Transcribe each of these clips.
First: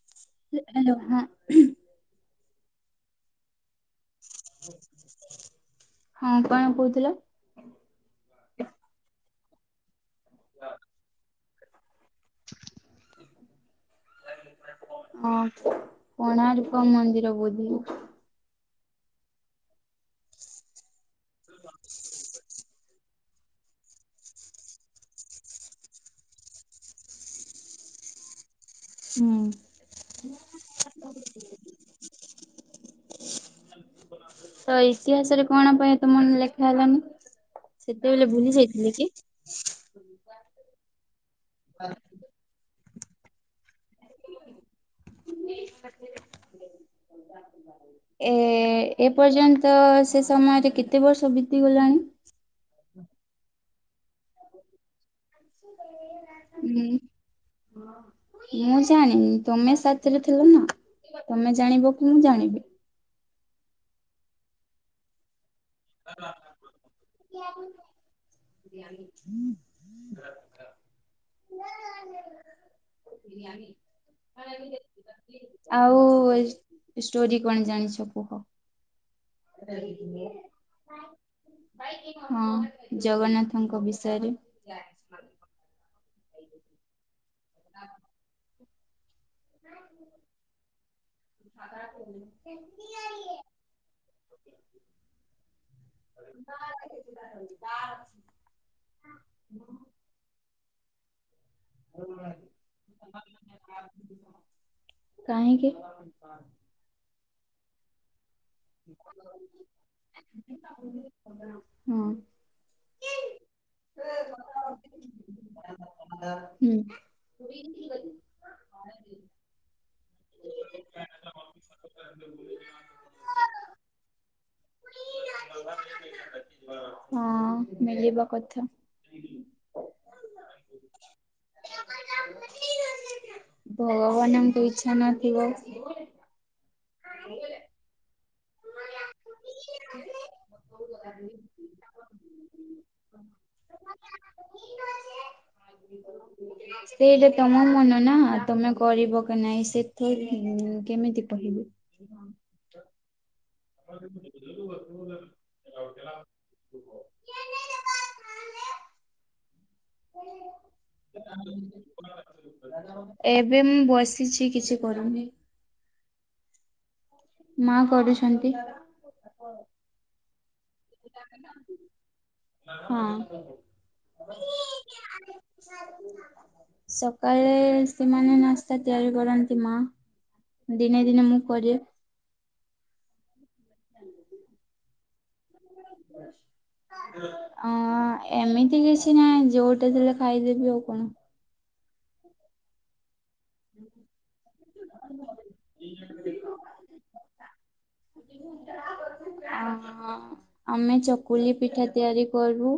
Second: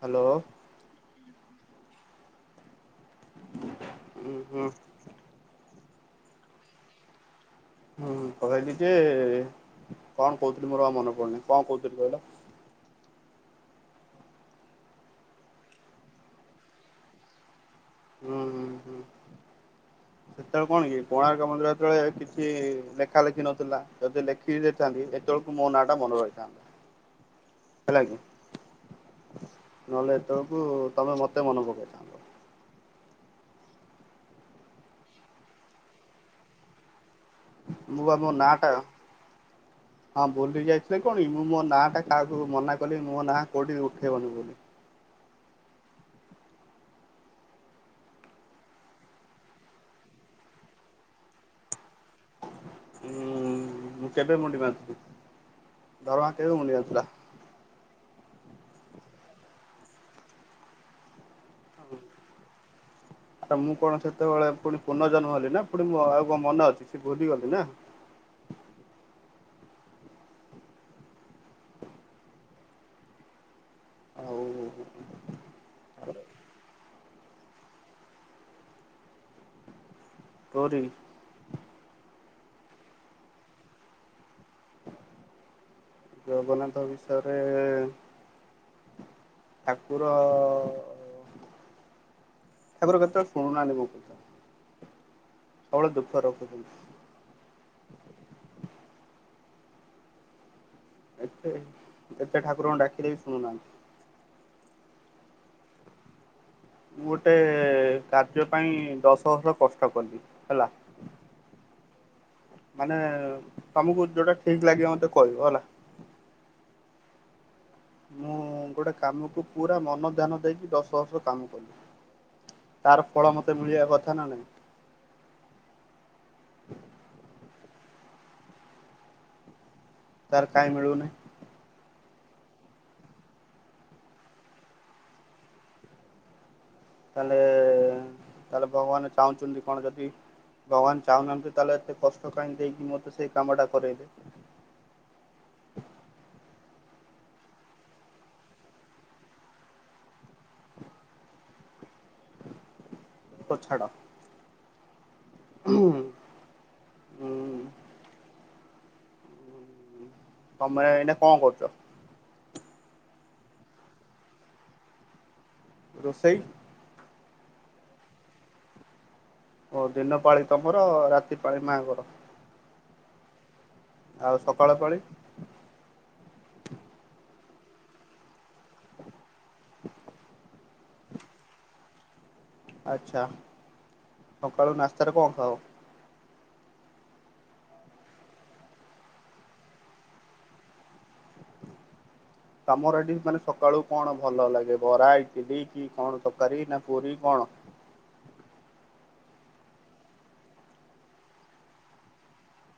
Hello hello ହଁ। ଉ ହୁଁ। ହଁ କଣ କହୁଥୁଲ? ହୁଁ କହିଲି ଯେ କଣ କହୁଥିଲି ମୋର ଆଉ ମନେ ପଡ଼ୁନି କଣ କହୁଥୁଲି କହିଲ। [inaudible] ହଁ କୋଣାର୍କ ମନ୍ଦିର ବୋଧେ। ହୁଁ ହୁଁ ହୁଁ ସେତେବେଳେ କଣ କି କୋଣାର୍କ ମନ୍ଦିର ଯେତଳେ କିଛି ଲେ ଲେଖା ଲେଖି ନଥିଲା ଯଦି ଲେଖିକି ଦେଇଥାନ୍ତି ଏତେବେଳକୁ ମୋ ନାଁ ଟା ମନେ ରହିଥାନ୍ତା। ହେଲାକି। ନହେଲେ ଏତେ ବେଳକୁ ତମେ ମତେ ମନେ ପକେଇଥାନ୍ତ। ତ ଇତିହାସରେ କଣ ପାଇଁ ତମର ଲେଖା ହେଲାନି। ମୁଁ ବା ସେତେବେଳେ ମୋ ନାଁ ଭୁଲି ଟା ଯାଇଥିଲେ କି। ହଁ ଭୁଲି ଯାଇଥିଲେ କଣ କି ମୁଁ ମୋ ନାଁ ଟା କାହାକୁ ମନା କହିଲି ମୋ ନାଁ କୋଉଠି ଉଠେଇବନି ବୋଲି। [unintelligible] ଏ ଏ ପର୍ଯ୍ୟନ୍ତ ସେ ସମୟରେ କେତେ ବର୍ଷ ବିତିଗଲାଣି। [inaudible] ମୁଁ କେବେ ମୁଣ୍ଡି ମାରିଥିଲି ଧରମା କେବେ ମୁଣ୍ଡି ମାରିଥିଲା। ମୁଁ ଜାଣିନି ତମେ ସାଥିରେ ଥିଲ ନା ତମେ ଜାଣିବ କି ମୁଁ ଜାଣିବି। ଆ ମୁଁ କଣ ସେତେବେଳେ ପୁଣି ପୁନର ଜନ୍ମ ହେଲି ନା [unintelligible] [unintelligible] ପୁଣି ଆଉ କଣ ମନେ ଅଛି ସେ ଭୁଲିଗଲି ନା। ଆଉ ଆଉ ଏ ଏଇ ଷ୍ଟୋରି କଣ ଜାଣିଛ କୁହ। ଷ୍ଟୋରି। ହଁ ଜଗନ୍ନାଥଙ୍କ ବିଷୟରେ। ଜଗନ୍ନାଥ ବିଷୟରେ ଠାକୁର ଅ, ଅ, ଅ ଶୁଣୁନାହାନ୍ତି ମୋ କଥା [unintelligible] ସବୁବେଳେ ଦୁଃଖ ରଖୁଛନ୍ତି [unintelligible] [inaudible] ଏତେ ଯେତେ ଠାକୁରଙ୍କୁ ଡାକିଲେ ବି ଶୁଣୁନାହାନ୍ତି। କାହିଁକି। ମୁଁ ଗୋଟେ କାର୍ଯ୍ୟ ପାଇଁ ଦଶ ବର୍ଷ କଷ୍ଟ କଲି ହେଲା। ହୁ। ମାନେ ତମକୁ ଯୋଉଟା ଠିକ୍ ଲାଗିବ ମତେ କହିବ ହେଲା। ହୁଁ ମୁଁ ଗୋଟେ କାମକୁ ପୁରା ମନ ଧ୍ୟାନ ଦେଇକି ଦଶ ବର୍ଷ କାମ କଲି। ତାର ଫଳ ମତେ ମିଳିବା କଥା ନା ନାଇଁ ହଁ ମିଳିବା କଥା। ତାର କାଇଁ ମିଳୁନି? ଭଗବାନଙ୍କ ଇଚ୍ଛା ନଥିବ। ତାହେଲେ, ତାହାଲେ ଭଗବାନ ଚାହୁଁଛନ୍ତି କଣ ଯଦି ଭଗବାନ ଚାହୁଁ ନାହାନ୍ତିୁ ତାହଲେ ଏତେ କଷ୍ଟ କାଇ ଦେଇ କିି ମତେ ସେଇ କାମ ଟା କରେଇଲେ। ହ [inaudible] ସେଇଟା ତମ ମନ ନା, ତମେ କରିବ କି ନାଇଁ ସେଥର କେମିତି କହିବି ଁ [inaudible] ତ ଛାଡ଼। [inaudible] [unintelligible] ତମର ଏଇନା କଣ କରୁଛ? ଏବେ ମୁଁ ବସିଛି, କିଛି କରୁନି। ରୋଷେଇ ମା କରୁଛନ୍ତି। ଓ ଦିନ ପାଳି ତମର, ରାତି ପାଳି ମା ଙ୍କର ହଁ। ଆଉ ସକାଳ ପାଳି କହଳେ ସେମାନେ ନାସ୍ତା ତିଆରି କରନ୍ତି ମା। ଦିନେ ଦିନେ ମୁଁ କରେ। ଆଚ୍ଛା, ସକାଳୁ ନାସ୍ତାରେ କଣ ଖାଅ? ହେସେ [unintelligible] ଅ ଏମିତି କିଛି ନାଇଁ, ଯୋଉଟି ଥିଲେ ଖାଇଦେବି ଆଉ କଣ? ତମରଡି ମାନେ ସକାଳୁ କଣ ଭଲ ଲାଗେ- ବରା, ଇଟିଲି କି କଣ ତକାରୀ ନା ପୁରୀ କଣ? ଆ ହହୁ [unintelligible] ଅ ଆମେ ଚକୁଲି ପିଠା ତିଆରି କରିବୁ।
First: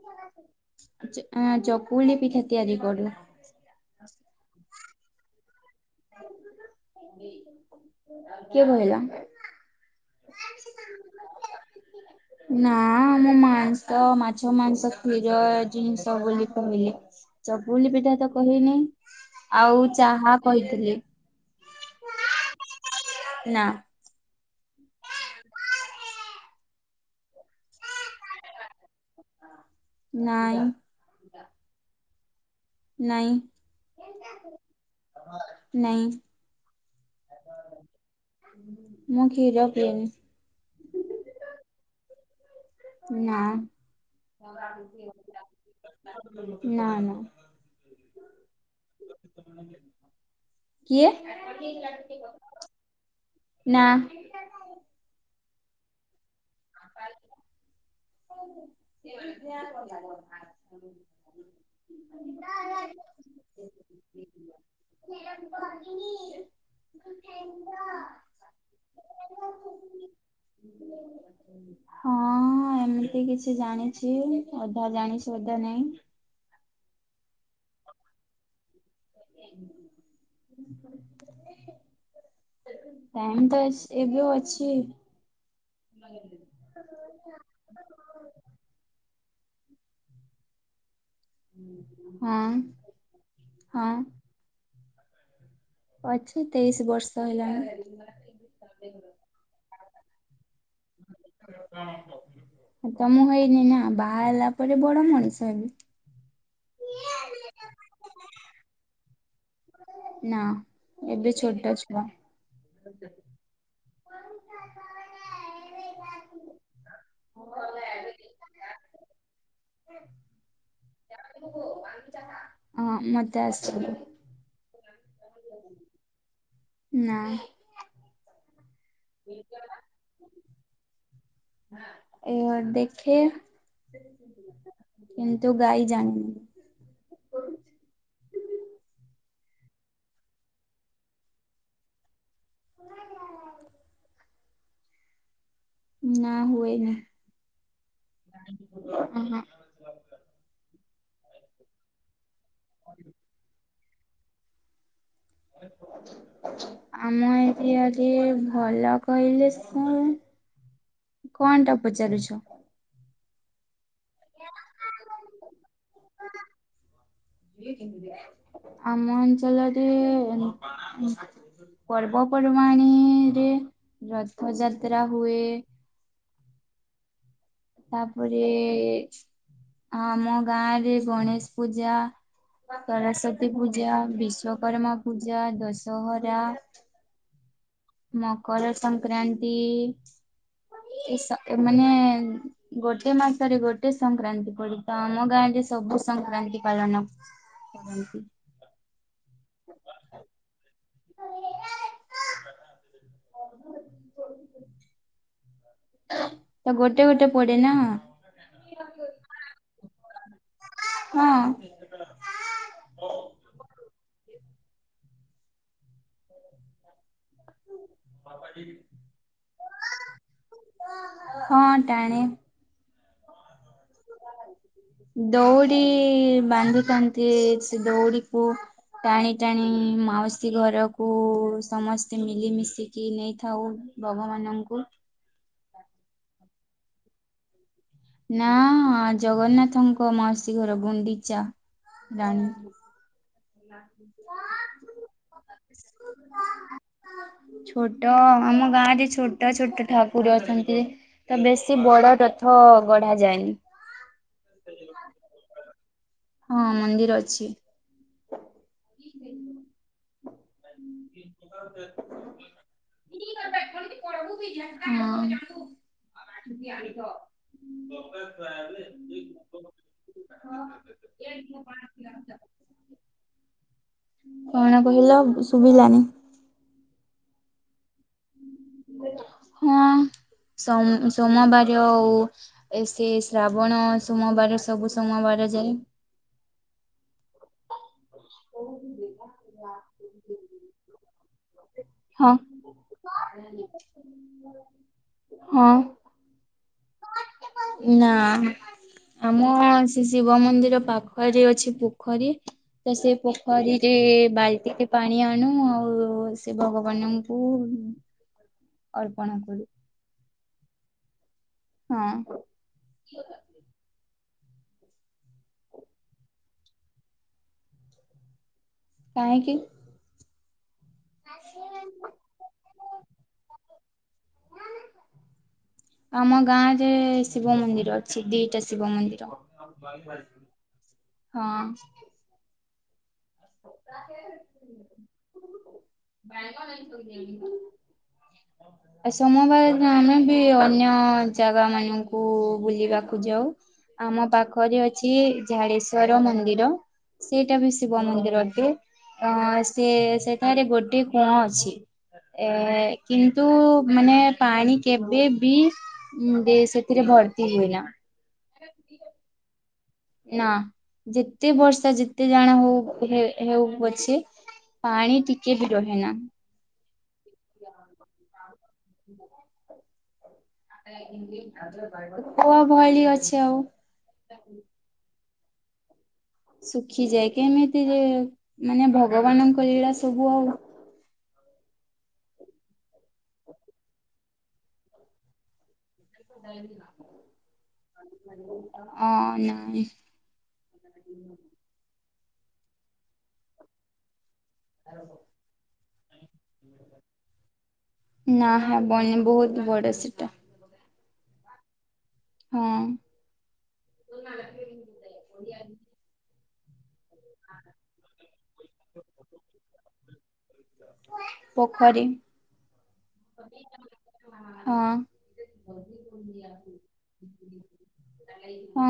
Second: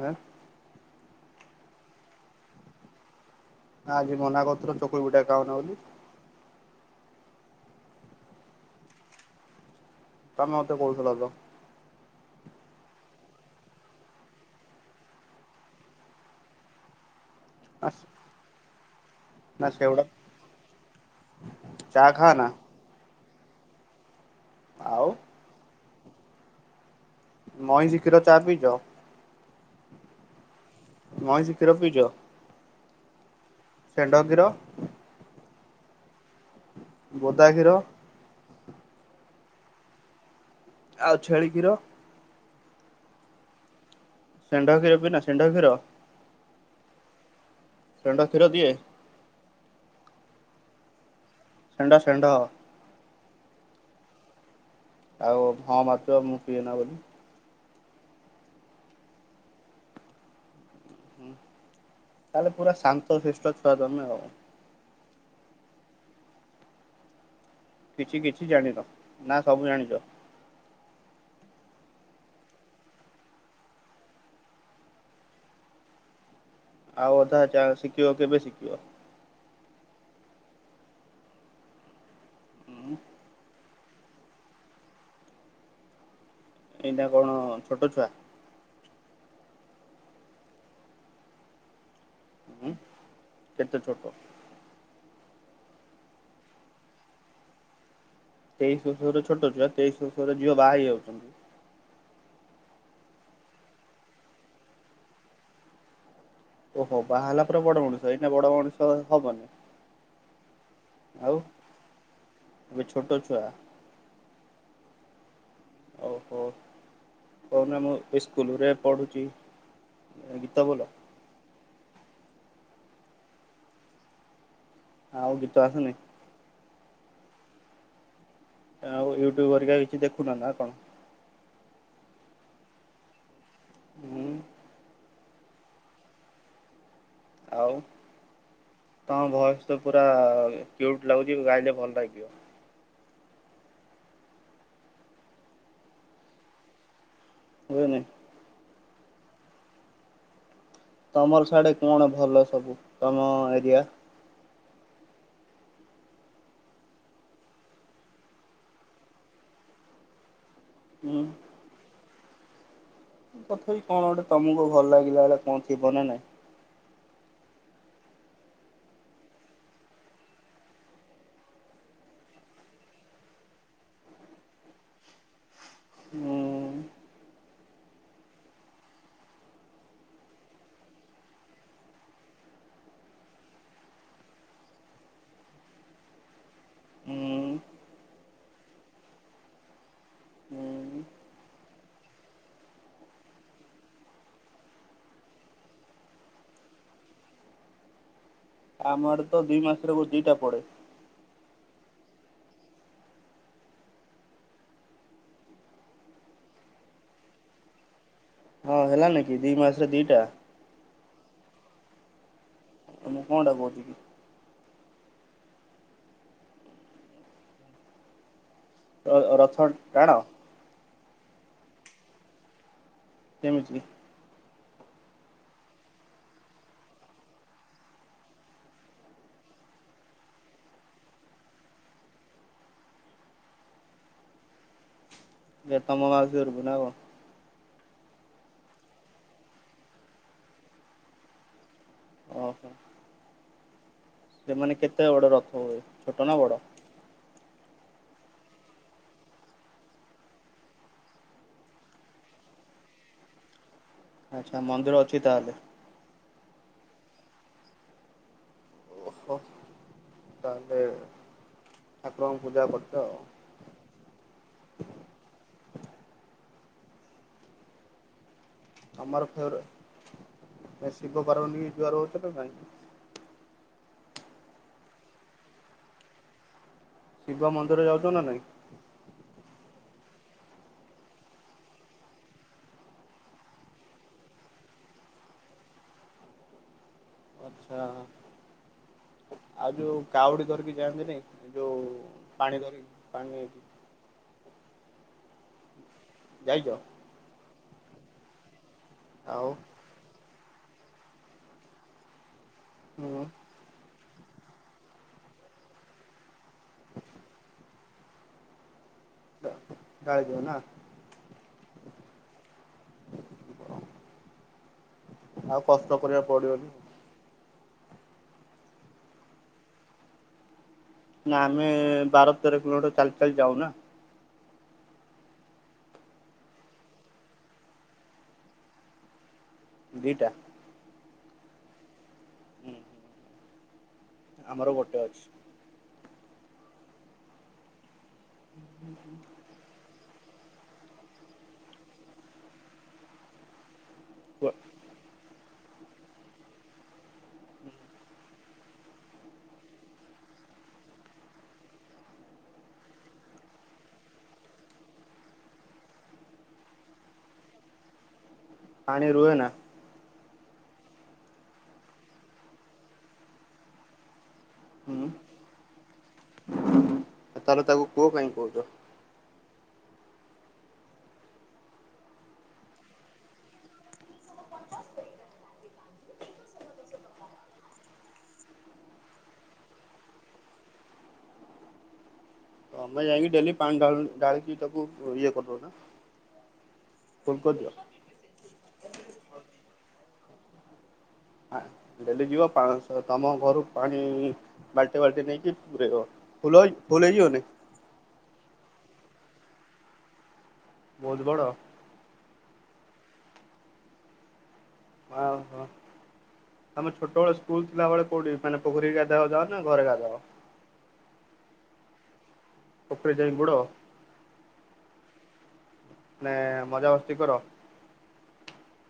ଆ ଚକୁଳି ପିଠା ତିଆରି କରୁ। ଆଜି ମନା କରୁଥିଲ ଚକୁଳି ପିଠା ଖାଉନ ବୋଲି କିଏ କହିଲା? ତମେ ମତେ କହୁଥିଲ ତ ନା ମୁଁ ମାଂସ, ମାଛ ମାଂସ, କ୍ଷୀର ଜିନିଷ ବୋଲି କହିଲି। ଚକୁଲି ପିଠା ତ କହିନି, ଆଉ ଚାହା କହିଥିଲି ଚାହା ଖା ନା? ନା ଆଉ ମଇଁଷି କ୍ଷୀର ଚା ପିଇଛ? ନାଇଁ। ମଇଁଷି କ୍ଷୀର ପିଇଛ? ନାଇଁ ଷେଣ୍ଢ କ୍ଷୀର। ନାଇଁ। ବୋଦା କ୍ଷୀର। ମୁଁ କ୍ଷୀର ପିଏନି। ଆଉ ଛେଳିି କ୍ଷୀର ନା ଷେଣ୍ଢ କ୍ଷୀର ପିଇନା ଷେଣ୍ଢ କ୍ଷୀର ନା ନା ଷେଣ୍ଢ କ୍ଷୀର ଦିଏ କିଏ? ଷେଣ୍ଢ ଷେଣ୍ଢ ନା। ଆଉ ହଁ ମାରୁଛ, ମୁଁ ପିଏ ନା ବୋଲି। ଲାଗ [unintelligible] ତାହେଲେ ପୁରା ଶାନ୍ତ ଶିଷ୍ଟ ଛୁଆ ତମେ ଆଉ। ଗ [unintelligible] [inaudible] କିଛି କିଛି ଜାଣିନ ନା ସବୁ ଜାଣିଚ? ହଁ ହଁ ଏମିତି କିଛି ଜାଣିଛି ଅଧା ଜାଣିଛି ଅଧା ନାଇଁ। ଆଉ ଅଧା ଯାଆ ଶିଖିିବ କେବେ ଶିଖିବ? [inaudible] ଟାଇମ୍ ଅଛି ହୁଁ ତ ଏବେ ଅଛି। ନ ଏଇନା କଣ [unintelligible] ଛୋଟ ଛୁଆ [inaudible] ହଁ ହୁଁ କେତେ ହଁ। ଛୋଟ ଅଛି ତେଇଶି ବର୍ଷ ହେଲାଣି। ତେଇଶ ବର୍ଷର ଛୋଟଛୁଆ, ତେଇଶ ବର୍ଷର ଝିଅ ବାହା ହେଇ ଯାଉଛନ୍ତି। ତ ମୁଁ ହେଇନି ନା, ବାହା ହେଲା ପରେ ବଡ ମଣିଷ ହେବି। ଓହୋ ବାହାହେଲା ପରେ ବଡ ମଣିଷ, ଏଇନା ବଡ ମଣିଷ ହବନି? ନା। ଏବେ ଆଉ ଛୋଟ ଛୁଆ ଏବେ ଛୋଟ ଛୁଆ? ଓହୋ କହୁନା ମୁଁ ସ୍କୁଲରେ ପଢ଼ୁଛି ଗୀତ ବୋଲ ହଁ ମତେ ଆସିଛି। ଆଉ ଗୀତ ଆସୁନି? ନାଁ। ଆଉ ୟୁଟ୍ୟୁବ୍ ହେରିକା କିଛି ଦେଖୁନ ନା କଣ? ଏୟା ଦେଖେଇଆ ହୁଁ କିନ୍ତୁ ଗାଈ ଜାଣିନି। ଆଉ ତମ ଭଏସ ତ ପୁରା କ୍ୟୁଟ ଲାଗୁଚି, ଗାଇଲେ ଭଲ ଲାଗିବ। ନାଁ ହୁଏନି। ହୁଏନି? ଅ ହଁ। ତମର ସାଡେ କଣ ଭଲ ସବୁ ତମ ଏରିଆ? [unintelligible] ଆମ ଏରିଆରେ ଭଲ କହିଲେ ଶୁଣ ହୁଁ କଣଟା ପଚାରୁଛ? ତଥାପି କଣ ଗୋଟେ ତମକୁ ଭଲ ଲାଗିଲା ବେଳେ କଣ ଥିବ ନା ନାଇଁ? ଆମ ଅଞ୍ଚଳରେ ଏ ପର୍ବପର୍ବାଣିୀରେ ରଥଯାତ୍ରା ହୁଏ ହୁଁ ତାପରେ ଆମ ଗାଁରେ ଗଣେଶ ପୂଜା ସରସ୍ଵତୀ ପୂଜା, ବିଶ୍ଵକର୍ମା ପୂଜା, ଦଶହରା ହୁଁ ମକର ସଂକ୍ରାନ୍ତି ହୁଁ ଏଇ ସ ମାନେ ଗୋଟେ ମାସରେ ଗୋଟେ ସଂକ୍ରାନ୍ତି ପଡେ ତ ଆମ ଗାଁରେ ସବୁ ସଂକ୍ରାନ୍ତି ପାଳନ କରନ୍ତି। ଆମର ତ ଦୁଇ ମାସରେ ଦିଟା ପଡେ। ତ ଗୋଟେ ଗୋଟେ ପଡେ ନା। ହଁ ହେଲାନି କି ଦି ମାସରେ ଦିଟା। ହଁ। ତ ମୁଁ କଣ ଟା କହୁଛି କି? [unintelligible] ର-ରଥ ଟାଣ? ହଁ ଟାଣେ। କେମିତି? ଦଉଡି ବାନ୍ଧିଥାନ୍ତି, ସେ ଦଉଡିକୁ ଟାଣି ଟାଣି ମାଉସୀ ଘରକୁ ସମସ୍ତେ ମିଲିମିଶିକି ନେଇଥାଉ। ଭଗବାନଙ୍କୁ। ଯେ ତମ ମାଉସୀ ଘରକୁ ନାଁ କ? ନା ଜଗନ୍ନାଥଙ୍କ ମଉସୀ ଘର ଗୁଣ୍ଡିଚା। ଜାଣି। ସେମାନେେ କେତେ ବଡ ରଥ ହୁଏ ଛୋଟ ନା ବଡ? ଛୋଟ ଆମ ଗାଁ ରେ ଛୋଟ ଛୋଟ ଠାକୁର ଅଛନ୍ତି ତ ବେଶୀ ବଡ ରଥ ଗଢା ଯାଏନି। ଆଚ୍ଛା ମନ୍ଦିର ଅଛି ତାହାଲେ? ହଁ ମନ୍ଦିର ଅଛି। ଓହୋ [unintelligible] ତାହେଲେ [unintelligible] ଠାକୁରଙ୍କୁ ପୂଜା କରୁଛ ଆଉ। ହଁ। [unintelligible] ଆମର ଫେରେ ଶିବ ପାର୍ବତୀଙ୍କି ଯୁଆର ହଉଚ ନା ନାଇଁ? କଣ କହିଲ ବ ଶୁଵିଲାନି। ଶିବ ମନ୍ଦିର ଯାଉଚ ନା ନାଇଁ? ଉଁ ଆଁ। ସମ୍ ସୋମବାରୋ ଏ ସେ ଶ୍ରାବଣ ସୋମବାର ସବୁ ସୋମବାର କରାଯାଏ। ଆଚ୍ଛା। [unintelligible] ଆଉ ଯୋଉ କାଉଡି ଧରିକି ଯାଆନ୍ତିନି ଯୋଉ ହଁ ପାଣି ଧରିକି ପାଣିନେଇକି। [inaudible] ହଁ। ଯାଇଛ ନାଁ ଆଉ ଆମ ଶି ଶିବ ମନ୍ଦିର ପାଖରେ ଅଛି ପୋଖରୀ ତ ସେଇ ହୁଁ ପୋଖରୀ ଏ ବାଲ୍ଟିଟେ ପାଣି ଆଣୁ ଆଉ ଶିଵ ଭଗବାନଙ୍କୁ ଅର୍ପଣ କରୁ। ଢାଳିଦିଅ ନା ହଁ। ଆଉ କଷ୍ଟ କରିବାକୁ ପଡିବନି ଆଉ। କାହିଁକି? ନାଁ ଆମେ ବାର ତେର କିଲୋମିଟର ଚାଲି ଚାଲି ଯାଉ ନାଁ। [inaudible] ଆମ ଗାଁ ରେ ଶିବ ମନ୍ଦିର ଅଛି ଦିଟା ଶିବ ମନ୍ଦିର। ଦିଟା [unintelligible] ହଁ। ଆମର ଗୋଟେ ଅଛି। [unintelligible] ସମବାର ଆମେ ବି ଅନ୍ୟ ଜାଗା ମାନଙ୍କୁ ବୁଲିବାକୁ ଯାଉ। ଆମ ପାଖରେ ଅଛି ଝାଡେଶ୍ଵର ମନ୍ଦିର ସେଇଟା ବି ଶିବ ମନ୍ଦିର ଭି ଏ ଅ ସେ ସେଠାରେ ଗୋଟେ କୂଅଁ ଅଛି। ଏ କିନ୍ତୁ ମାନେ ପାଣି କେବେ ବି ଉଁ ଦି ସେଥିରେଭ ଭର୍ତ୍ତି ହୁଏ ନାଁ। ପାଣି ରୁହେ ନା ନାଁ ଯେତେ ବର୍ଷା ଯେତେ ଜାଣା ହଉ ହେ-ହେଉ ପଛେ। ହୁଁ ପାଣି ଟିକେ ବି ରହେ ନାଁ। ଆଉ ତାଲେ ତାକୁ କୂଅ କାଇଁ କହୁଚ? [inaudible] କୂଅ ଭଳି ଅଛି ଆଉ। ଶୁଖିଯାଏ କେମିତି ଯେ ମାନେ ଭଗବାନଙ୍କ ଲୀଳା ସବୁ ଆଉ। [inaudible] ମୁଁ ବା ଯାଇକି ଡେଲି ପାଣି ଢା- ଢାଳକି ତାକୁ ଇଏ କରି ଦଉନା। ଅଁ ନାଇଁ। ଆ ଡେଲି ଯିବ ପାଳଙ୍ଗ ଶାଗ ତମ ଘରୁ ପାଣି ବାଲଟିଏ ବାଲଟିଏ ନେଇଁକି କି ପୁରେଇ ଦବ ଫୁଲ ଫୁଲ୍ ହେଇ ଯିବନି? ହବନି ବହୁତ୍ ବଡ ସେଟା। ବହୁତ ବଡ଼। ହଁ। ଆ ହୋ। ଆମେ ଛୋଟ ବେଳେ ସ୍କୁଲ ଥିଲାବେଳେ କୋଉଠି ମାନେ ପୋଖରୀକି ଗାଧାଆକୁ ଯାଅ ନାଁ ଘରେ ଗାଧଅ? ପୋଖରୀ। ପୋଖରୀ ଯାଇଁ ବୁଡ। ହଁ। ମାନେ ଏ ମଜା ମସ୍ତି କର। ହୁଁ।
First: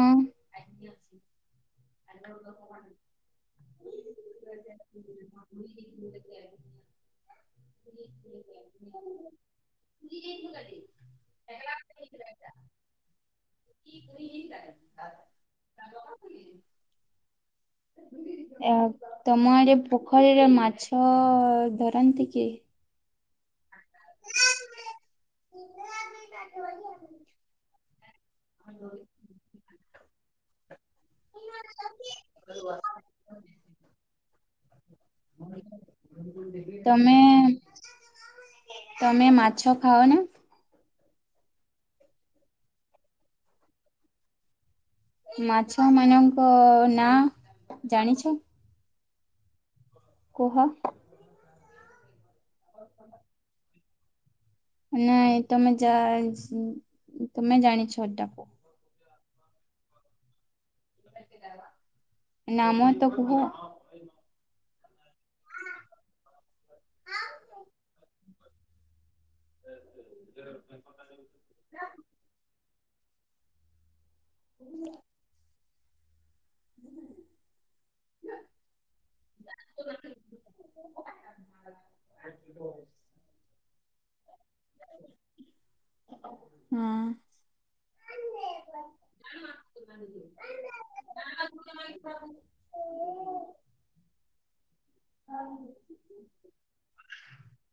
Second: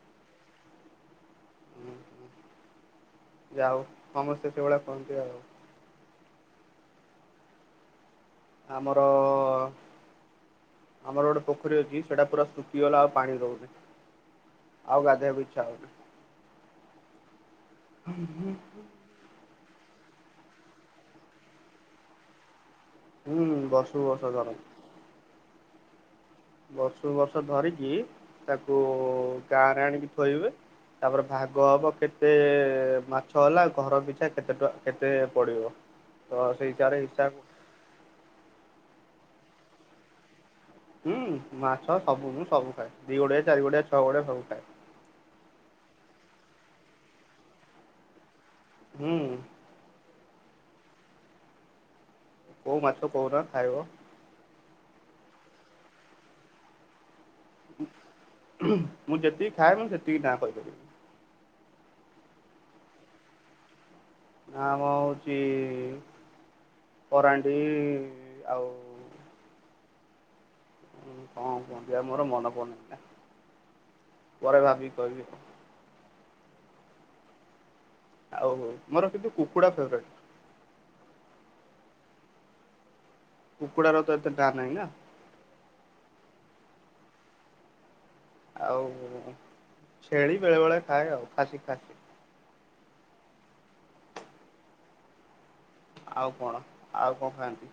ଯା ହଉ ସମସ୍ତେ ସେଭଳିଆ କରନ୍ତି ଆଉ। ହ [unintelligible] ଆମରଅ ଆମର ଗୋଟେ ପୋଖରୀ ଅଛି ସେଇଟା ପୁରା ଶୁଖିଗଲା ଆଉ ପାଣି ରହୁନି। ଆଉ ଗାଧୋଇଆକୁ ଇଚ୍ଛା ହଉନି। ଆ ତମ ଆଡେ ପ ପୋଖରୀର ମାଛଅ ଧରନ୍ତି କି? ହୁଁ ବର୍ଷକୁ ବର୍ଷ ଧରନ୍ତି। ବର୍ଷକୁ ବର୍ଷ ଧରିକି ତାକୁ ଉ ଗାଁରେ ଆଣିକି ଥୋଇବେ। ତାପରେ ଭାଗ ହବ କେତେଏ ମାଛ ହେଲା ଘର ପିଛା କେତେ ଟଙ୍କା କେତେ ପଡିବ। ତ ସେଇଟାର ତମେ ହିସାବ ତମେ ମାଛ ଖାଅ ନା? ହୁଁ। ମାଛ ସବୁ ମୁଁ ସବୁ ଖାଏ। ଦି ଗୋଡ଼ିଆ, ଚାରି ଗୋଡିଆ, ଛଅ ଗୋଡ଼ିଆ ସବୁ ଖାଏ। ମାଛ ମନଙ୍କ ନାଁ ଜାଣିଛ? ହୁଁ। କୁହ। କୋଉ ମାଛ କହୁନ ଖାଇବ? ନାଇଁ ତମେ ଯା। ତମେ ଜାଣିଛ ଏଟାକୁ। ମୁଁ ଯେତିକି ଖାଏ ମୁଁ ସେତିକି ନାଁ କହିବି। ନାମ ତ କୁହ। ନାମ ହଉଛି କରାଣ୍ଡି ଆଉ। ହଁ [inaudible] ମୋର ମନେ ପଡୁନି। ପରେ ଭାବିକି କହିବି। ଆଉ ମୋର କିନ୍ତୁ କୁକୁଡା ଫେଭରେଟ୍। କୁକୁଡ଼ା ର ତ ଏତେ ନା ନାହିଁ ନା? ହଁ। ଆଉ ଛେଳି ବେଳେ ବେଳେ ଖାଏ ଆଉ ଖାସି, ଖାସି। ଆଉ କଣ। ଆଉ କଣ ଖାଆନ୍ତି?